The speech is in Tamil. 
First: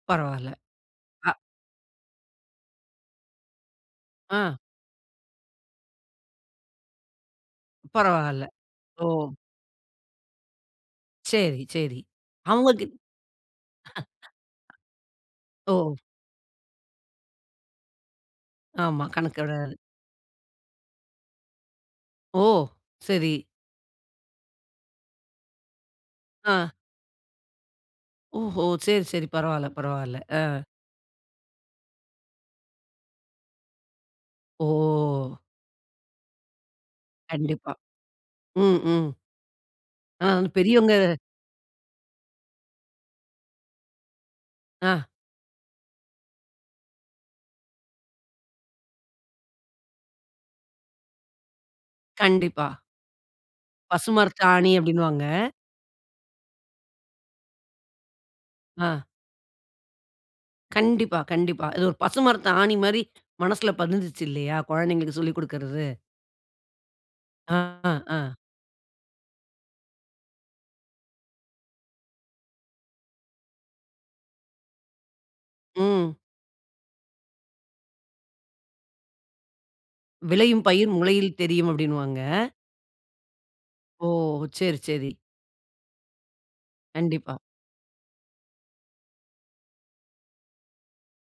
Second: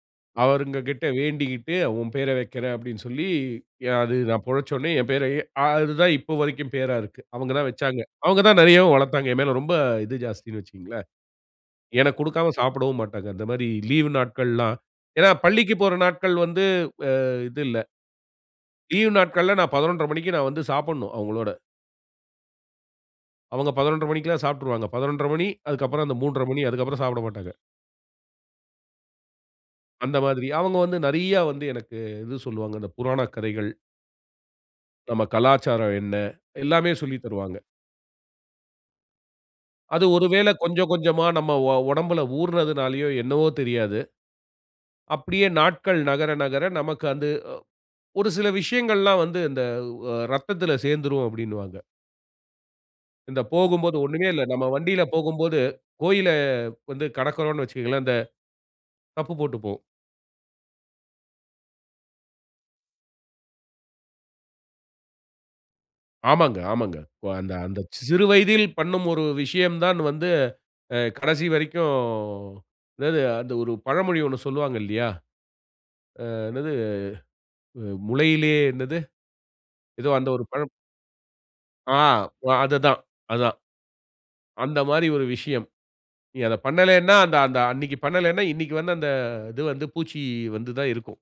பரவாயில்ல அவுங்ககிட்ட அ. வேண்டிக்கிட்டு "ஒம் பேர வைக்கிறேன்" அப்படினு சொல்லி, ய அது நான் ஆ. பொழச்சொடனே என் பேரயே அது தான் இப்ப வரைக்கும் பேரா இருக்கு. அவங்க தான் வச்சாங்க. அவங்க பரவாயில்ல, தான் நிறையவும் வளர்த்தாங்க. ஓ. என்மேல ரொம்ப இது ஜாஸ்தினு வச்சுக்கங்களேன். சரி, சரி. எனக்கு குடுக்காம அவுங்ககி சாப்பிடவும் மாட்டாங்க. இந்த மாதிரி லீவ் நாட்கள்லாம் ஏன்னா ஓ! பள்ளிக்குப் போற நாட்கள் வந்து, ஆ இது இல்ல. ஆமா, லீவ் கணக்கு நாட்கள்ல கெடையாது. நான் 11:30 a.m. மணிக்கு நான் வந்து சாப்புட்ணும், அவங்களோட. ஓ! சரி. அவுங்க 11:30 a.m. மணிக்குலாம் சாப்பிட்டுருவாங்க. 11:30 a.m. மணி, அதுக்கப்புறம் அந்த 3:30 a.m. மணி. ஆ. அதுக்கப்புறம் சாப்பிட மாட்டாங்க. ஓஹோ சரி, சரி பரவாயில்ல, அந்த பரவாயில்ல. ஆ. மாதிரி. அவங்க வந்து நிறைய வந்து எனக்கு இது சொல்வாங்க. இந்த புராணக் கதைகள் ஓ! நம்ம கலாச்சாரம் என்ன? எல்லாமே சொல்லி தருவாங்க. கண்டிப்பா. ம். ம். அது அ, ஒருவேளை கொஞ்சம் பெரியவங்க கொஞ்சமா நம்ம ஒ ஒடம்பில ஊறுனதுனாலையோ, என்னவோ தெரியாது. ஆ. அப்படியே நாட்கள் நகர, நகர நமக்கு அது ஒரு சில விஷயங்கள்லாம் வந்து, இந்த அ இரத்தத்தில சேர்ந்துடும், அப்படினுவாங்க. கண்டிப்பா. இந்த போகும்போது ஒண்ணுமே இல்ல. நம்ம பசுமரத்தாணி வண்டியில அப்படின்னுவாங்க. போகும்போது, கோயில வந்து கடக்கிறோம்னு வச்சுக்கோங்களேன். இந்த ஆ. தப்பு போட்டு போவோம். கண்டிப்பா, கண்டிப்பா. இது ஒரு பசுமரத்தாணி மாரி மனசில பதிஞ்சிச்சு இல்லையா? கொழந்தைகளுக்கு சொல்லிக் குடுக்கிறது. ஆமாங்க, ஆமாங்க. இப்ப அந்த, ஆ. அந்த சிறு ஆ. வயதில் பண்ணும் ஒரு விஷயம் தான் வந்து, அ கடைசி வரைக்கும் என்னது? அந்த ஒரு பழமொழி ஒண்ணு சொல்லுவாங்க, இல்லையா? ம். ஆ என்னது? முளையிலேயே என்னது? ஏதோ அந்த ஒரு பழ "விளையும் பயிர் முளையில் தெரியும்" ஆ. அப்படினுவாங்க. அதுதான் அதான். ஓ! சரி, அந்த மாரி சரி. ஒரு விஷயம். நீ அத பண்ணலனா, கண்டிப்பா. அந்த அந்த அன்னைக்கு பண்ணலனா, இன்னைக்கு வந்து அந்த இது வந்து, பூச்சி வந்து தான் இருக்கும்.